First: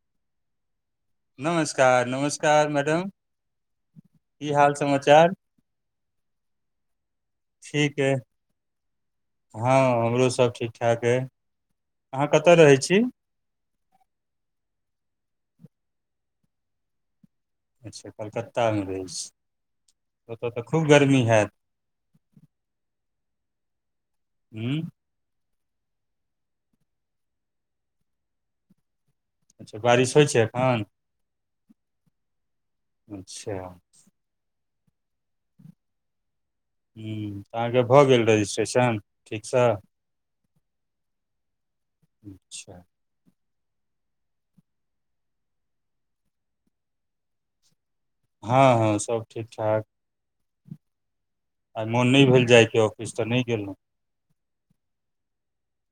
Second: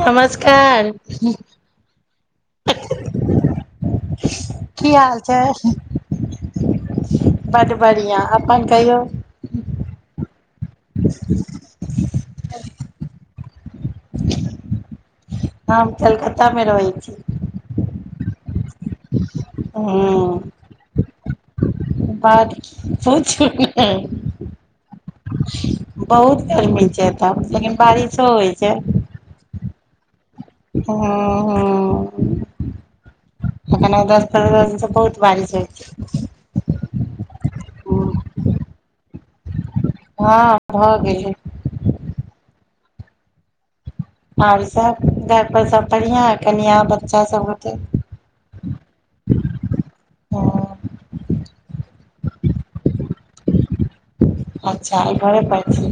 नमस्कार। नमस्कार- नमस्कार मैडम। की हाल चाल। बड़ बढ़िया अपन कहियौ। ह हमरोसब ठीक ठाक अइ, अहाँ कतय रहैय छी। हम कलकत्तामे रहै छी। अच्छा कलकत्तामे रहै छी ह ओतऽ त खूब गर्मी हैत। बड पूछू नैय। उं। बहुत गर्मी छैय ऐतऽ लेकिन बारिशो होइ छैय। अच्छा बारिश होइ छैय। हुँ- हुँ अच्छा अखैन दस पंद्रह दिन स बहुत बारिश होइ छैय। हू त अहाँके भऽ गेल रजिस्ट्रेशन ठीक स। हँ भऽ गेलय। अच्छा। और सभ घरपर सभ बढ़िआँ कनिआ बच्चासभ गोटे। हँ- हँ सब ठीक- ठाक। हं आइ मोन नै भेल जाय के औ फिस त नै गेलौ अच्छा घरे पर छी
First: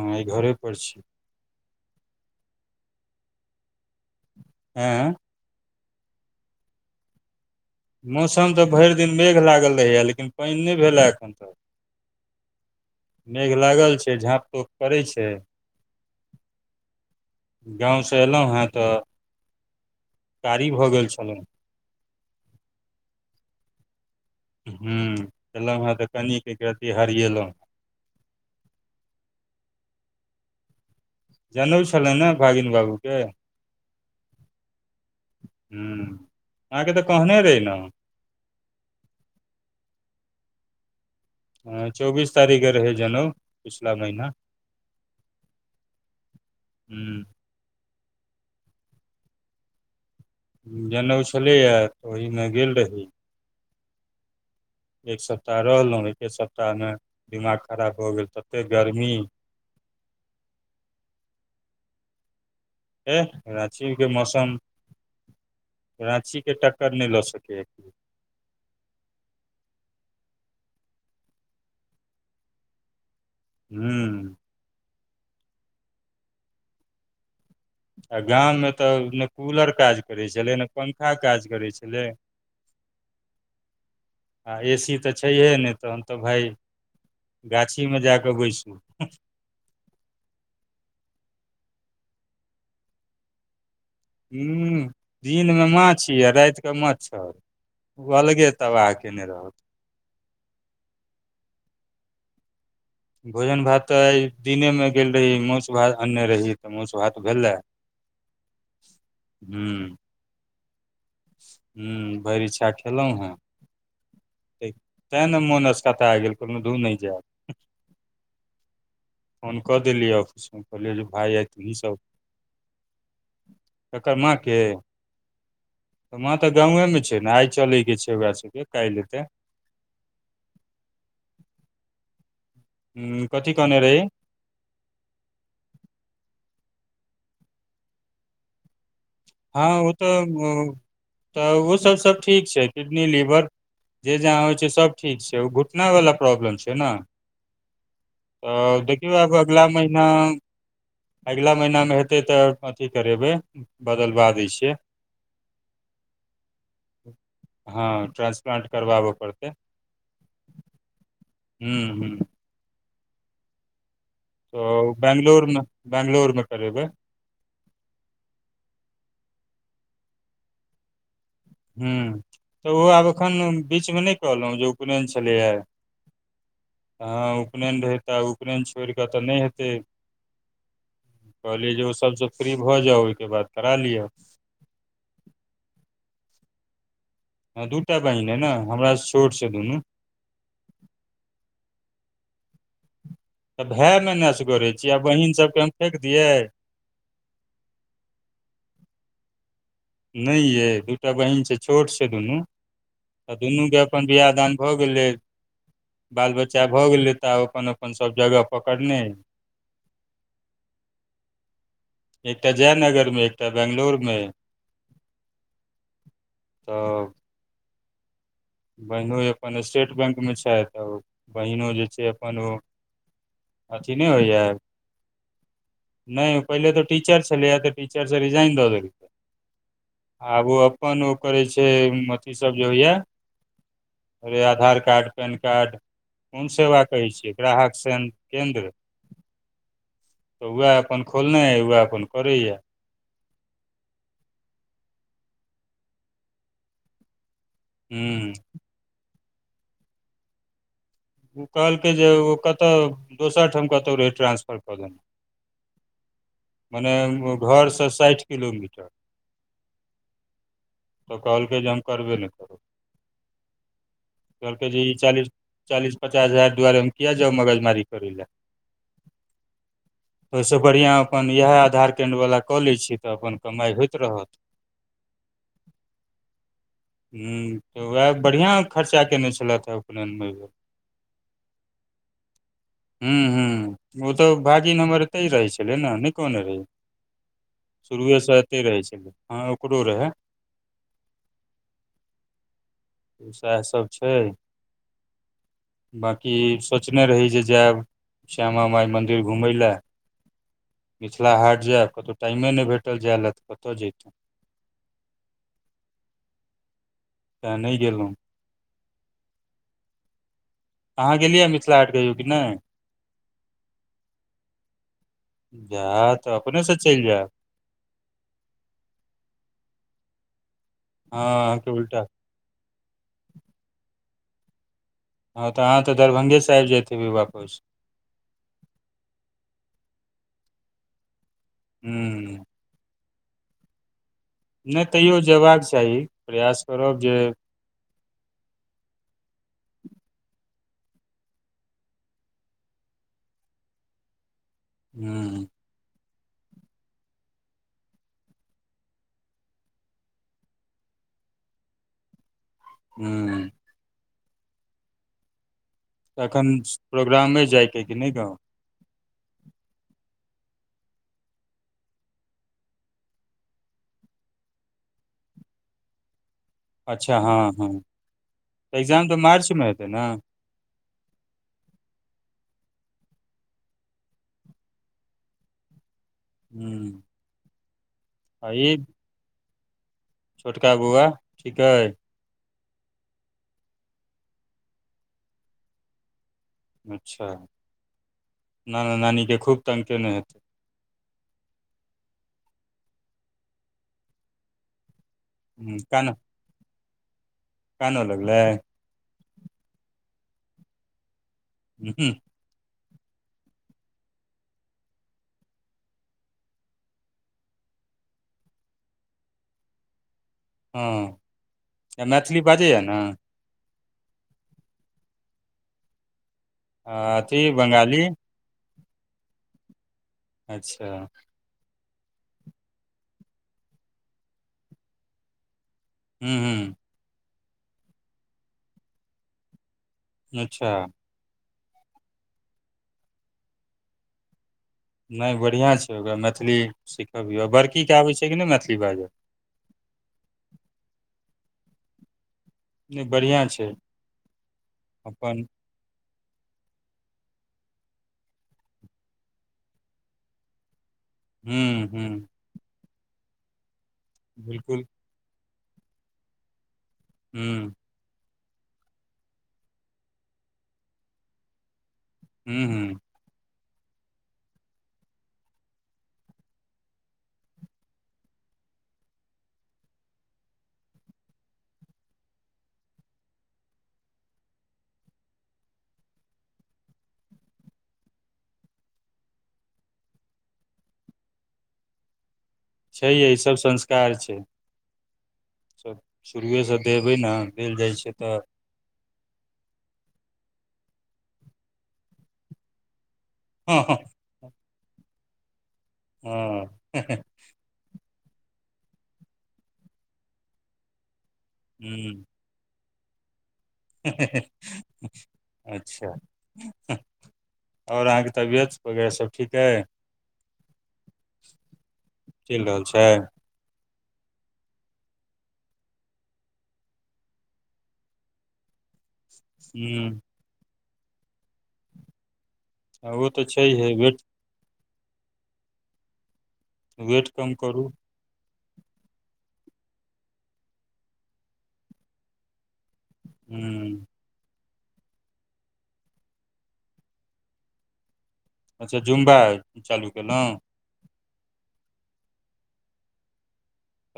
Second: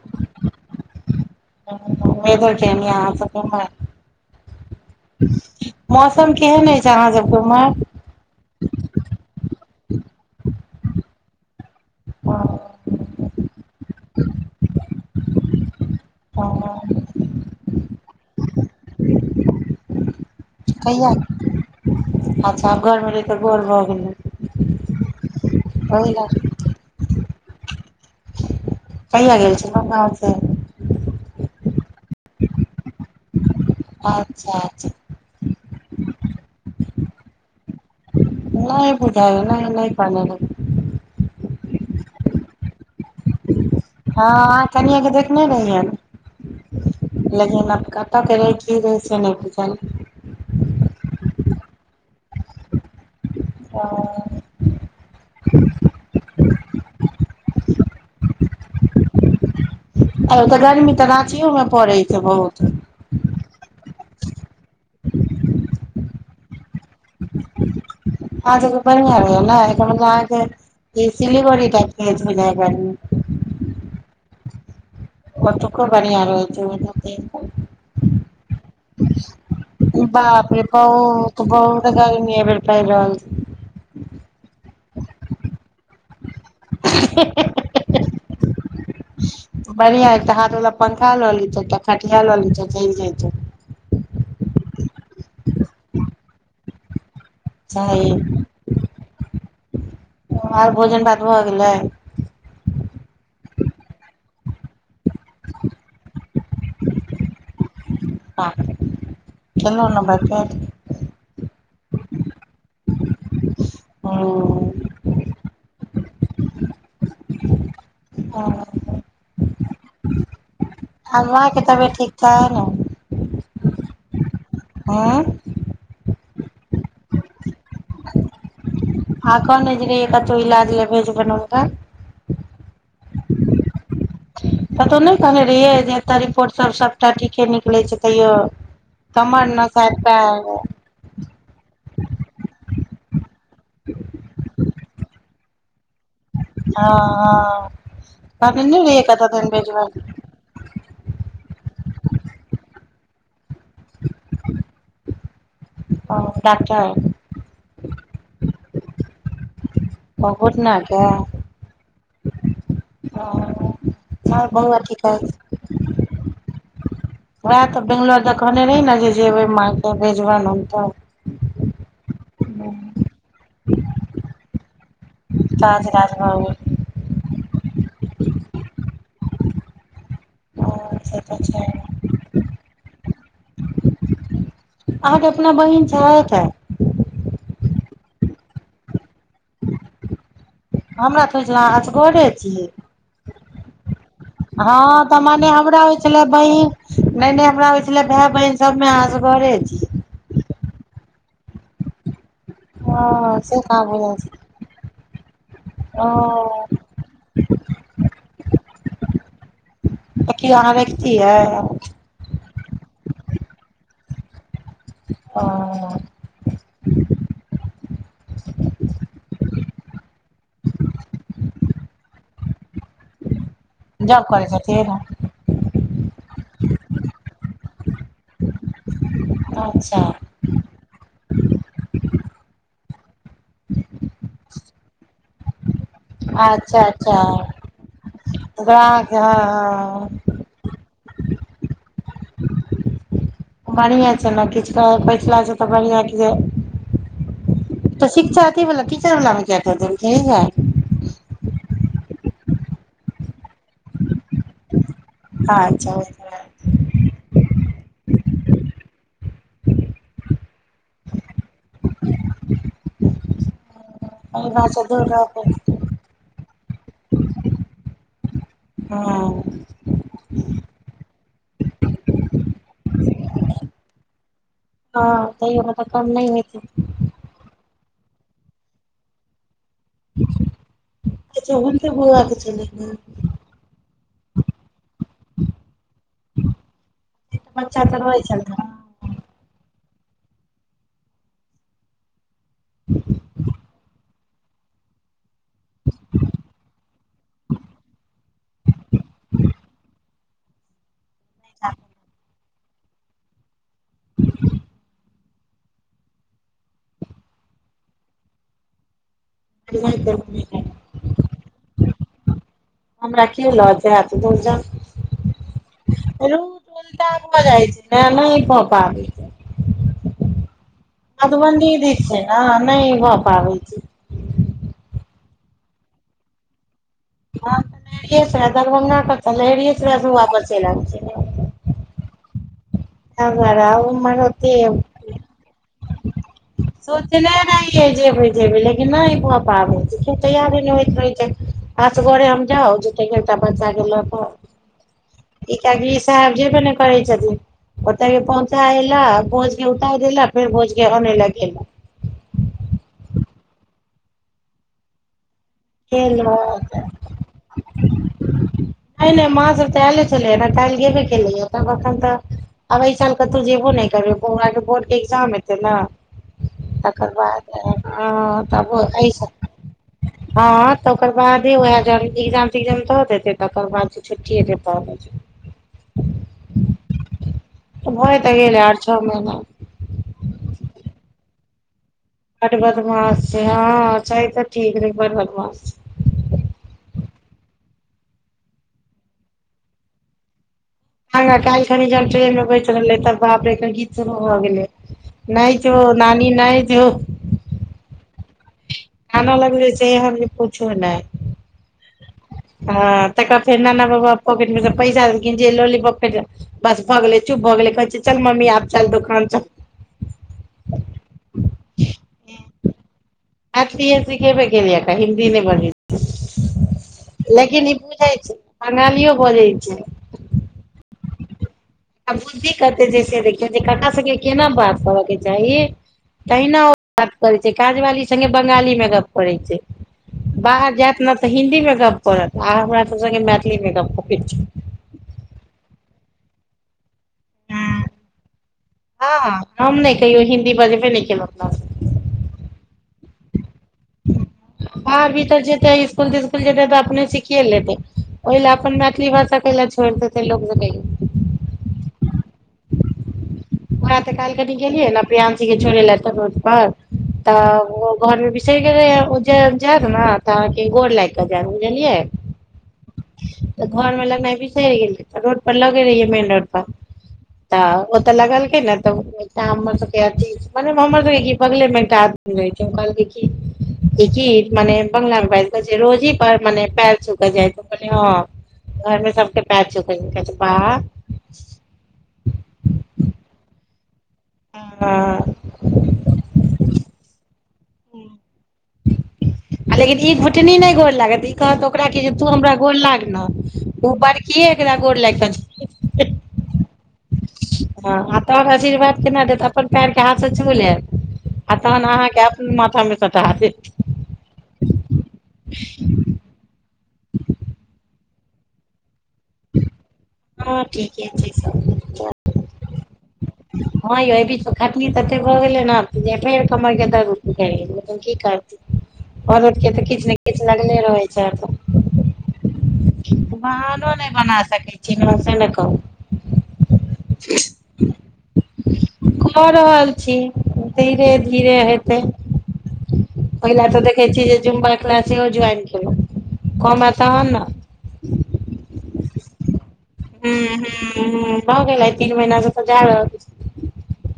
आय घरे पर छी। वेदर केहेन ये अहाँ सबके उम्हर। एँ। मौसम केहन अइछ अहाँ सबके उम्हर। मौसम त भइर दिन मेघ लागल रहैए लेकिन पाइन नै भेल ए एखन तक। हँ। मेघ लागल छैय झाँप तोप करै छैय। हँ। गाँवसँ एलौं हँ त। कहिया छलहुँ अच्छा आब घरमे रैहके बोर भ गेलै। हूँ एलौं हँ त लए कनिक एक रती हरिएलौं। कहिय गेल छलौ गांम से। जनउ छले ने भागिन बाबूके। अच्छा- अच्छा। ह अहाँके त कहने रही ने। नहि बुझाय नै -नै कहने रही। हं चौबीस तारीक क रहै जनऊ। हँ अहां कनिया के देखने रहियेन हूँ लेकिन आ क तऽ के रहै कि रहै से नहि बुझल अय। जनऊ छलैया तऽ ओहिमे गेल रही। अच्छा एक सप्ताह रहलऊ, एके सप्ताहमे दिमाग खराब भऽ गेल, तते गर्मी आ ओ तऽ गर्मी तऽ राँचियो मे पड़ै छै बहुत ऐह रांची के मौसम राँचि के टक्कर नहि लऽ सकैए अहा सबके बढ़िया रहै य नहि, ऐकर मतलब अहांके सिलीगुड़ी टाइप के अछि बुझाय यैं गर्मी। हम्म ओतूको बढ़ियां रहै बुझलऊ आ गाममे तऽ ने कूलर काज की करै छलै बाप रे ने पंखा बहुत काज करै -बहुत छलै गर्मी अय बेर पैड़ रहल छै। [inaudible] आ ए सी तऽ छैहे नहि, तहन तऽ भाय गाछीमे जाकऽ बैसु। बढ़ियां एकटा हाथ बला पंखा ल लितौ, एकटा पटिया लऽ लितौ चलि ज‌इतौ। हूं दिनमे माछी आ राति कऽ मच्छर। अलगे तबाह केने रहत। अओर भोजन भात भऽ गेलै। भोजन भात त आय दिनेमे गेल रही मौंस भात अनने रही, तऽ मौस भात भेलै। आहां खेलौ न भैर पेट। हम्म भरि इच्छा खेलहु हैं हूँ तय तैं न पने मोन असकता गेल कहलऊ धू नहि जैब। हँ फोन कऽ देलियै ऑफिसमे, कहलियै जे आब भाय आइ माँ के तूही तबियत सब ठीक छै ने ककर माँके हूँ मां तऽ गांवे मे छै न, आइ चलै के छै ओकरा सबके काल्हि एतय। आ कहने जे रहियै कतऊ इलाज ले भेजबनि हुनका। हम्म कथि कहने रहि। कतहु नहि कहने रहियै जे, एतऽ रिपोर्टसब सभटा ठीके निकलै छै तैयो तमर न हँ ओ करता तऽ ओ उ- तऽ उहो सब-सब ठीक छै, किडनी, लीवर जे जहाँ होइ छै सब ठीक छै, ओ घुट ना वला प्रॉब्लम छै ना। हँ हँ अ कहने नहि रहियै देखियौ कतऽ अब दन अगला महीना। भेजबनि अगिला महीना मे हेतै तऽ अथी करेबै। बदलबा दै छियै। डॉक्टर हँ ट्रान्सप्लांट करबाबऽ पड़तै। ओ घुटना के हूं हम्म ओ त‌ उ बैंगलूर मे-बैंगलूर मे करेबै। वएह तऽ बंगलोर दे कहने रही न जे, जेबै माँ के भेजबनि ओंतऽ। हम्म तऽ ओ आब एखन बीच मे नहि कहलहुँ जे उपनैन छ छलै यैं काज राज भऽ हँ उपनयन रहै त, उपनयन छोड़ कऽ तऽ नहि हेतै। गेल से तऽ छै कहलियै जे ओ सब स फ्री भऽ जाउ ओयके बाद करा लियअ। अहाँके अपना बहीन छैथ? हँ दूटा बहिन अइ न हमरा स छोट छैय दुनू। हमरा तऽ होइ छेला अहाँ असगरे छी। तऽ भै न मै हँ तऽ मने हमरा होइ छलै बहि नैय-नैय हमरा होई छेलै भै बहिन सबमें अहाँ असगरे छी। नैय यै दूटा बहीनन छैय छोट छै दुनू। हँ तऽ से दुनू के कहाँ अपन बुझल बियाह छै दान भऽ गेलै ओ बाल-बच्चा भऽ गेलै तऽ आब अपन-अपन सभ जगह पकड़ने अइ। तऽ की अहाँ रैखतीयै? एकटा जयनगर में एकटा बेंगलोर में। ओ तब बहिनोई अपन स्टेट बैंकमे छैथ बहिनो जे छै अपन ओ अथी नैय जॉब होइए करै छथिन नैय पहिले तऽ टीचर छेलैए तऽ टीचर स रिजाइन दऽ देलकै। अच्छा। आब ओ अपन ओ करै छै अथी सब जे होइएा अरे आधार कार्ड पेन कार्ड कुन सेवा अच्छा कहै छियै अच्छा ग्राहक सेन केन्द्र? ओकरा अहाँके हँ तऽ वएह अपन खोलने अइ वएह अपन करैए। बढ़िएँ छै न किछ तऽ बइढ़ला स तऽ बढ़िआँ कि जे तऽ ह शिक्षा अथीवला टीचर वला में किए कऽ देलकै इहै। उ कहलकै जे ओ कतऽ दोसर ठाम कतौउ रहै ट्रांसफर कऽ दने। अच्छा [unintelligible] मने घर स साइठ किलोमीटर। तऽ कहलकै जे हम करबे नैय करब। कहलकै जे भाषा ई दूर चालीस रहतै चालीस पचास हजार दुआरे हम किया जाउ मगज मारी करै लए। हँ। तऽ ओय स बढ़ियाँ अपन इहै आधार केन्द्र वला कऽ लै छी तऽ अपन कमाई होइत रहत। हँ तऽ अयहो में तऽ कम नैय होयतै। ह्म्म तऽ उहै बढ़िआँ खर्चा केने छलैथ है उपनेन में अय बेर। कत्ते बौआ के छेलै? हम्म हूँ ओ तऽ भागिन हमर एतै रहै छेलै न नैय कहने रही। बच्चा तऽ शुरुए रहै स एतै रहै छलै हँ ओकरो रहै। सएहसभ छै। [inaudible] बाँकी सोचने रही जे जैब श्यामा माई मन्दिर घुमय लै। [inaudible] मिथला हाट जैब छलखिन कतौउ टाइमे नै भेटल जाय लए तऽ कतऽ जैतौं। तैं नैय गेलौं। अहाँ गेलियै मिथिला हाट कहियो कि नहि [unintelligible] हमरा की लऽ जैत धूड़ जाउ। जा तऽ अपनेसँ रूट चलि उल्टा जायब भऽ जाइ छै न नैय कऽ पाबी। हँ मधुबनी अहाँके उल्टा दिस छै ने, नहि भ पाबै छै। हँ, तऽ अहाँ तऽ, दरभंगेसँ आबि ज जेतियै वापस। नैरसराय, दरभंगा लहेरियेसराय से वापस चली एब। हू। एमहर आबु, ओम्हर होइत। नहि तैयो जयबाक चाही, प्रयास करब जे सोचने रहियै जेबै -जेबै लेकिन नहि भऽ पाबै छै, फेर क्यों तैयारी नहि होइत रहै छै। आस घरे हम जाउ, झूठे के एकटा परसादी ल क। हू। कियाकी ई साहेब! जेबे ने करै छथिन। ओतय के पहुँचा एला, भोज के उतार देला, फेर भोज के अनेला गेल। हू। तऽखन गेलक प्रोग्राम अई जाइके, कि नहि गाँव? नहि- नहि माँ सब त अले छललै, काइले गेबे केेलैय, त अखन तऽ आब एहि साल कतो जेबो नहि करबै, बौआ के बोर्ड के एग्जाम हेतै ने। तकर अच्छा बाद इ हँ, तब अइ सा मेतै ने [unintelligible] हँ तकर बादे, वएह ज एग्जाम -तग्जाम दऽ देतै, तकर बाद छुट्टीएतै तब। हूँ भय तऽ आ गेलै, ई आठ छओ महिना। छोटका बौआ ठीक अई। ट बदमाास छै, हँ, छई तऽ ठीक, लेकिन बड बदमाास। अच्छा नाना नानीके खूब तंगग केेने हेतै। ह काल्हि खनी जब ट्रेन मे बैस रहले, तब बाप रे गीत शुरू भए गेलै। नहि जो, हूँ नानी नहि जो। कान लगलै? कान लगलै से एहन भी से पुछो नहि। हु- हूँ। हँ, तखन फेर नाना बाबा पॉकेट मे से पैसा देलखिन, जे लौली पॉप के जे बस भगले, चुप भग गेले, कहै छै, चल मम्मी आब चल दुकान चल। हँ, आ मैथिली बाजैया ने? मैथिलीये सिखेबे केलिये अखन, हिंदी नै बजै आ अथी लेकिन ई बंगाली बुझै छै, बंगालियो बजै छै। अच्छा! बुद्धि कते छै से देखियौ, जे क सबके केना बात करऽ के चाही, हूँ तहिना ओ हूँ बात करै छै, काजवाली संगे बंगाली मे गप करै छै, अच्छा बाहर जायत ने तऽ हिन्दी मे गप करत, आ हमरा सब संगे, मैथिली मे गप करै छै। नहि बढ़िआँ छै, ओकरा मैथिली सीखबियौ, बड़कीके हँ आबै छै कि नहि, मैथिली बाजब? हम नहि कहियो हिन्दी बाजबे नहि केलौ, एत। नहि बढ़िआँ छै। बाहर अपन भीतर जेतै इस्कूल तिस्कू स्कूल जेतै तऽ अपने सिखिए लेते, ओहि लए अपन मैथिली भाषा कै ले छोड़ि देते, लोको [unintelligible] हू- हू। ओह तऽ काल्हि कनि बिलकुल गेलियै ने, प्रियंसी के छोड़ ले त रोड पर, तऽ हूँ ओ घर मे बिसैर गेलेया, ओ जे जायत ने तऽ अहाँके गोर लाइग के जायत, बुझलियै। हू- हू। तऽ घर मे लगनाय बिसैर गेलिये तऽ रोड पर लगे रहियै मेन रोड पर। तऽ ओ तऽ लगल के ने तऽ उ एकटा हमर सबके अथी मतलब हमर सबके कि बगले मे एकटा आदमी रहै छै, उ कहलकै कि ए की मने बंगला मे बाएज के कहै छै रोजी पर मने पैर छू के जाएत कहलिये हां। घर मे सबके पैर छू के कहै छै बा। छैये ई सब संस्कार छै सब। शुरुए से देबै ना देल जाय छै तऽ। आ लेकिन ई घुटनी नै गोर लागत, ई कहत ओकरा कि जे तू हमरा गोर लाग नै, हँ उ हँ बड़ के एकरा गोर लाग के हां। हां आ तब आशीर्वाद केना देत अपन पैएर के हाथ से छू लेब आ तहन अहाँ के हूँ अपन माथा मे सटा देत। अच्छा। और अहाँ के तबियत वगैरा सब ठीक अय, हँ ठीके छै चैल रहल छै। हां यौ ए बीच मे खटनी तते भऽ गेलै ने जे फेर कमर के दर्द उठ गेलै, लेकिन की कर औरत के तऽ किछ नै हूँ किछ लगले रहै छै अ ओ तऽ छैहे बहानो नै वेट बना सकै छी नु से ने कहु। वेट कम करू। कऽ रहल छी धीरे-धीरे हेतै। पहिला तऽ हूँ देखै छी जे जुम्बा क्लास सेहो ज्वाइन केलु कमा ए तहन नै। अच्छा जूम्बा। हुं-हुं-हुं भ गेलै तीन महिना से तऽ जा रहल छी।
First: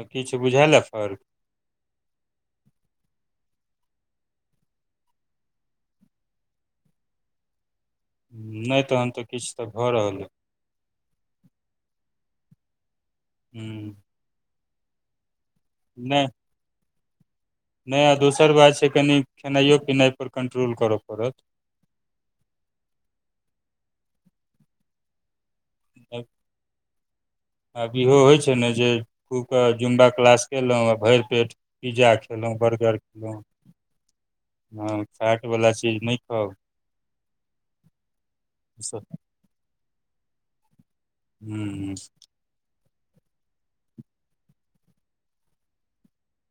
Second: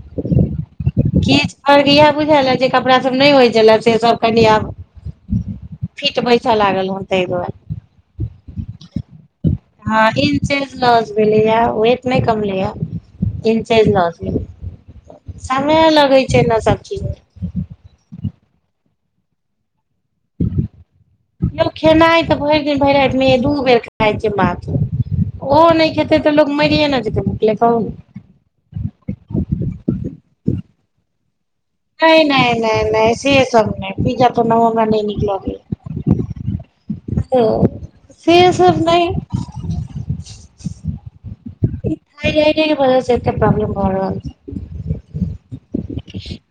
तऽ किछ बुझाएल अय फर्क। किछ फर्क इहाए बुझाएल अय जे कपड़ा सब नै होय छलै से सब कनि आब फीट बैसा लागल हय तै दुआरे। नै तहन तऽ किछ तऽ भऽ रहल अय। सेज लॉस भेलै या, वेट नै कम लै या, इंचेज हूँ लॉस भेलै। समय लगै छै ना सब चीज मे। नै आ दोसर बात छै कनि खेनाइयो पिनाय पर कंट्रोल करा पड़त। खेनाय तऽ भैर दिन, भैर रात मे हेया दू बेर खाय छीये मात्र। ओहो नै खेतै तऽ लोग मरिये ने जेतै भुखले कहु। ओय मे जे खूब के जुम्बा क्लास केलौ आ भैर पेट पिज्जा खेलहुँ बर्गर नै-नै-नै-नै से खेलहुँ सब नै पिज्जा तऽ [unintelligible] नै हँ नीक फैट लगैया। वला चीज नहि खाउ ओ से सब नै ईसभ। हुं। थायराइडे के वजह से एते प्रोब्लम भ रहल छै।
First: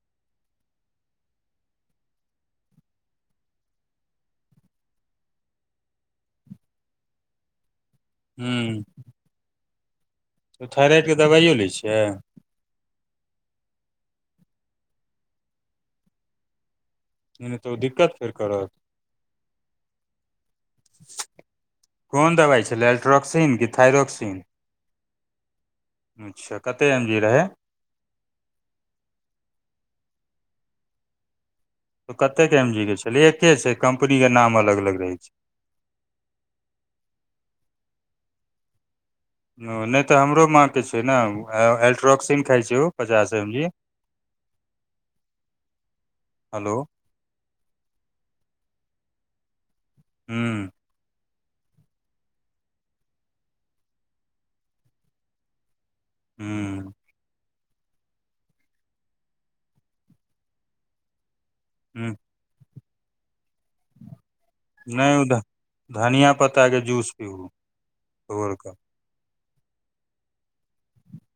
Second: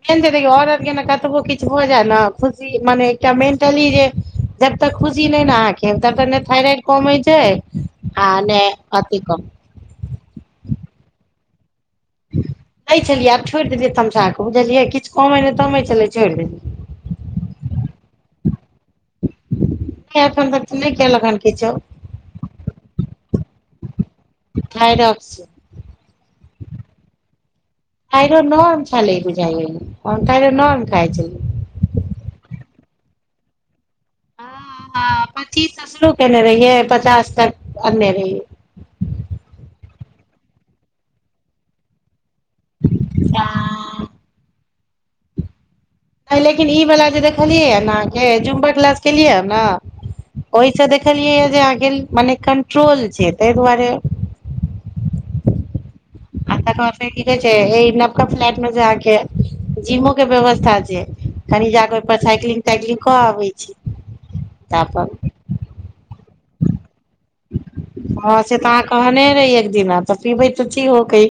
मेन छै देखियो औरत के नै कतबो किछ भ जाय ना खुशी मने एकटा मेंटली जे जब तक खुशी नै ने अहाँके तब तक नै थायराइड कमे छै। आ नै अथी कम उ थायराइड के दवाइयो लै छियै। [inaudible] लै छलियै आब छोड़ देलियै तमसा कऽ बुझलियै किछ कम नै तमेै छलै छोड़ देलियै। नै तऽ ओ दिक्कत फेर करत। नै अखन तक तऽ नै केलक हन किछो। कोन दबाइ छलै एल्ट्रोक्सिन कि थाइरोक्सिन हाइरोकस अच्छा, कते एम जी रहै? थाइरोनॉन छलै बुझाइये यो हम थाइरोनॉन खाइ छलियै। कतेक एम जी के छलै, एके छै कम्पनीके नाम अलग अलग रहै छै। तीस स शुरू केने रहियै पचास तक आने रहियै। ओ नइ तऽ हमरो माँके छै न ए-एल्ट्रॉक्सिन खाइ छै ओ पचास एम जी। हँ हय लेकिन हेलो ई वाला जे देखलियै न अहाँके जुमबक इलाज केलिया न हूँ ओहिसँ देखलियै जे आगे, मने कंट्रोल छै तायि दुआरे आ तकर हम्म बाद की कहे छै ए नवका फ्लैट मे जे अहांके जिमो के व्यवस्था छै। कनि जा कऽ हूँ ओईपर साइकलिंग ताइकलिंग कऽ अबै छि। नयि ओ ध धनिया पत्ता के जूस पीयू। हँ से तऽ अहाँ कहने रहे एक दिना तऽ पीबे तऽ ची हो कहीं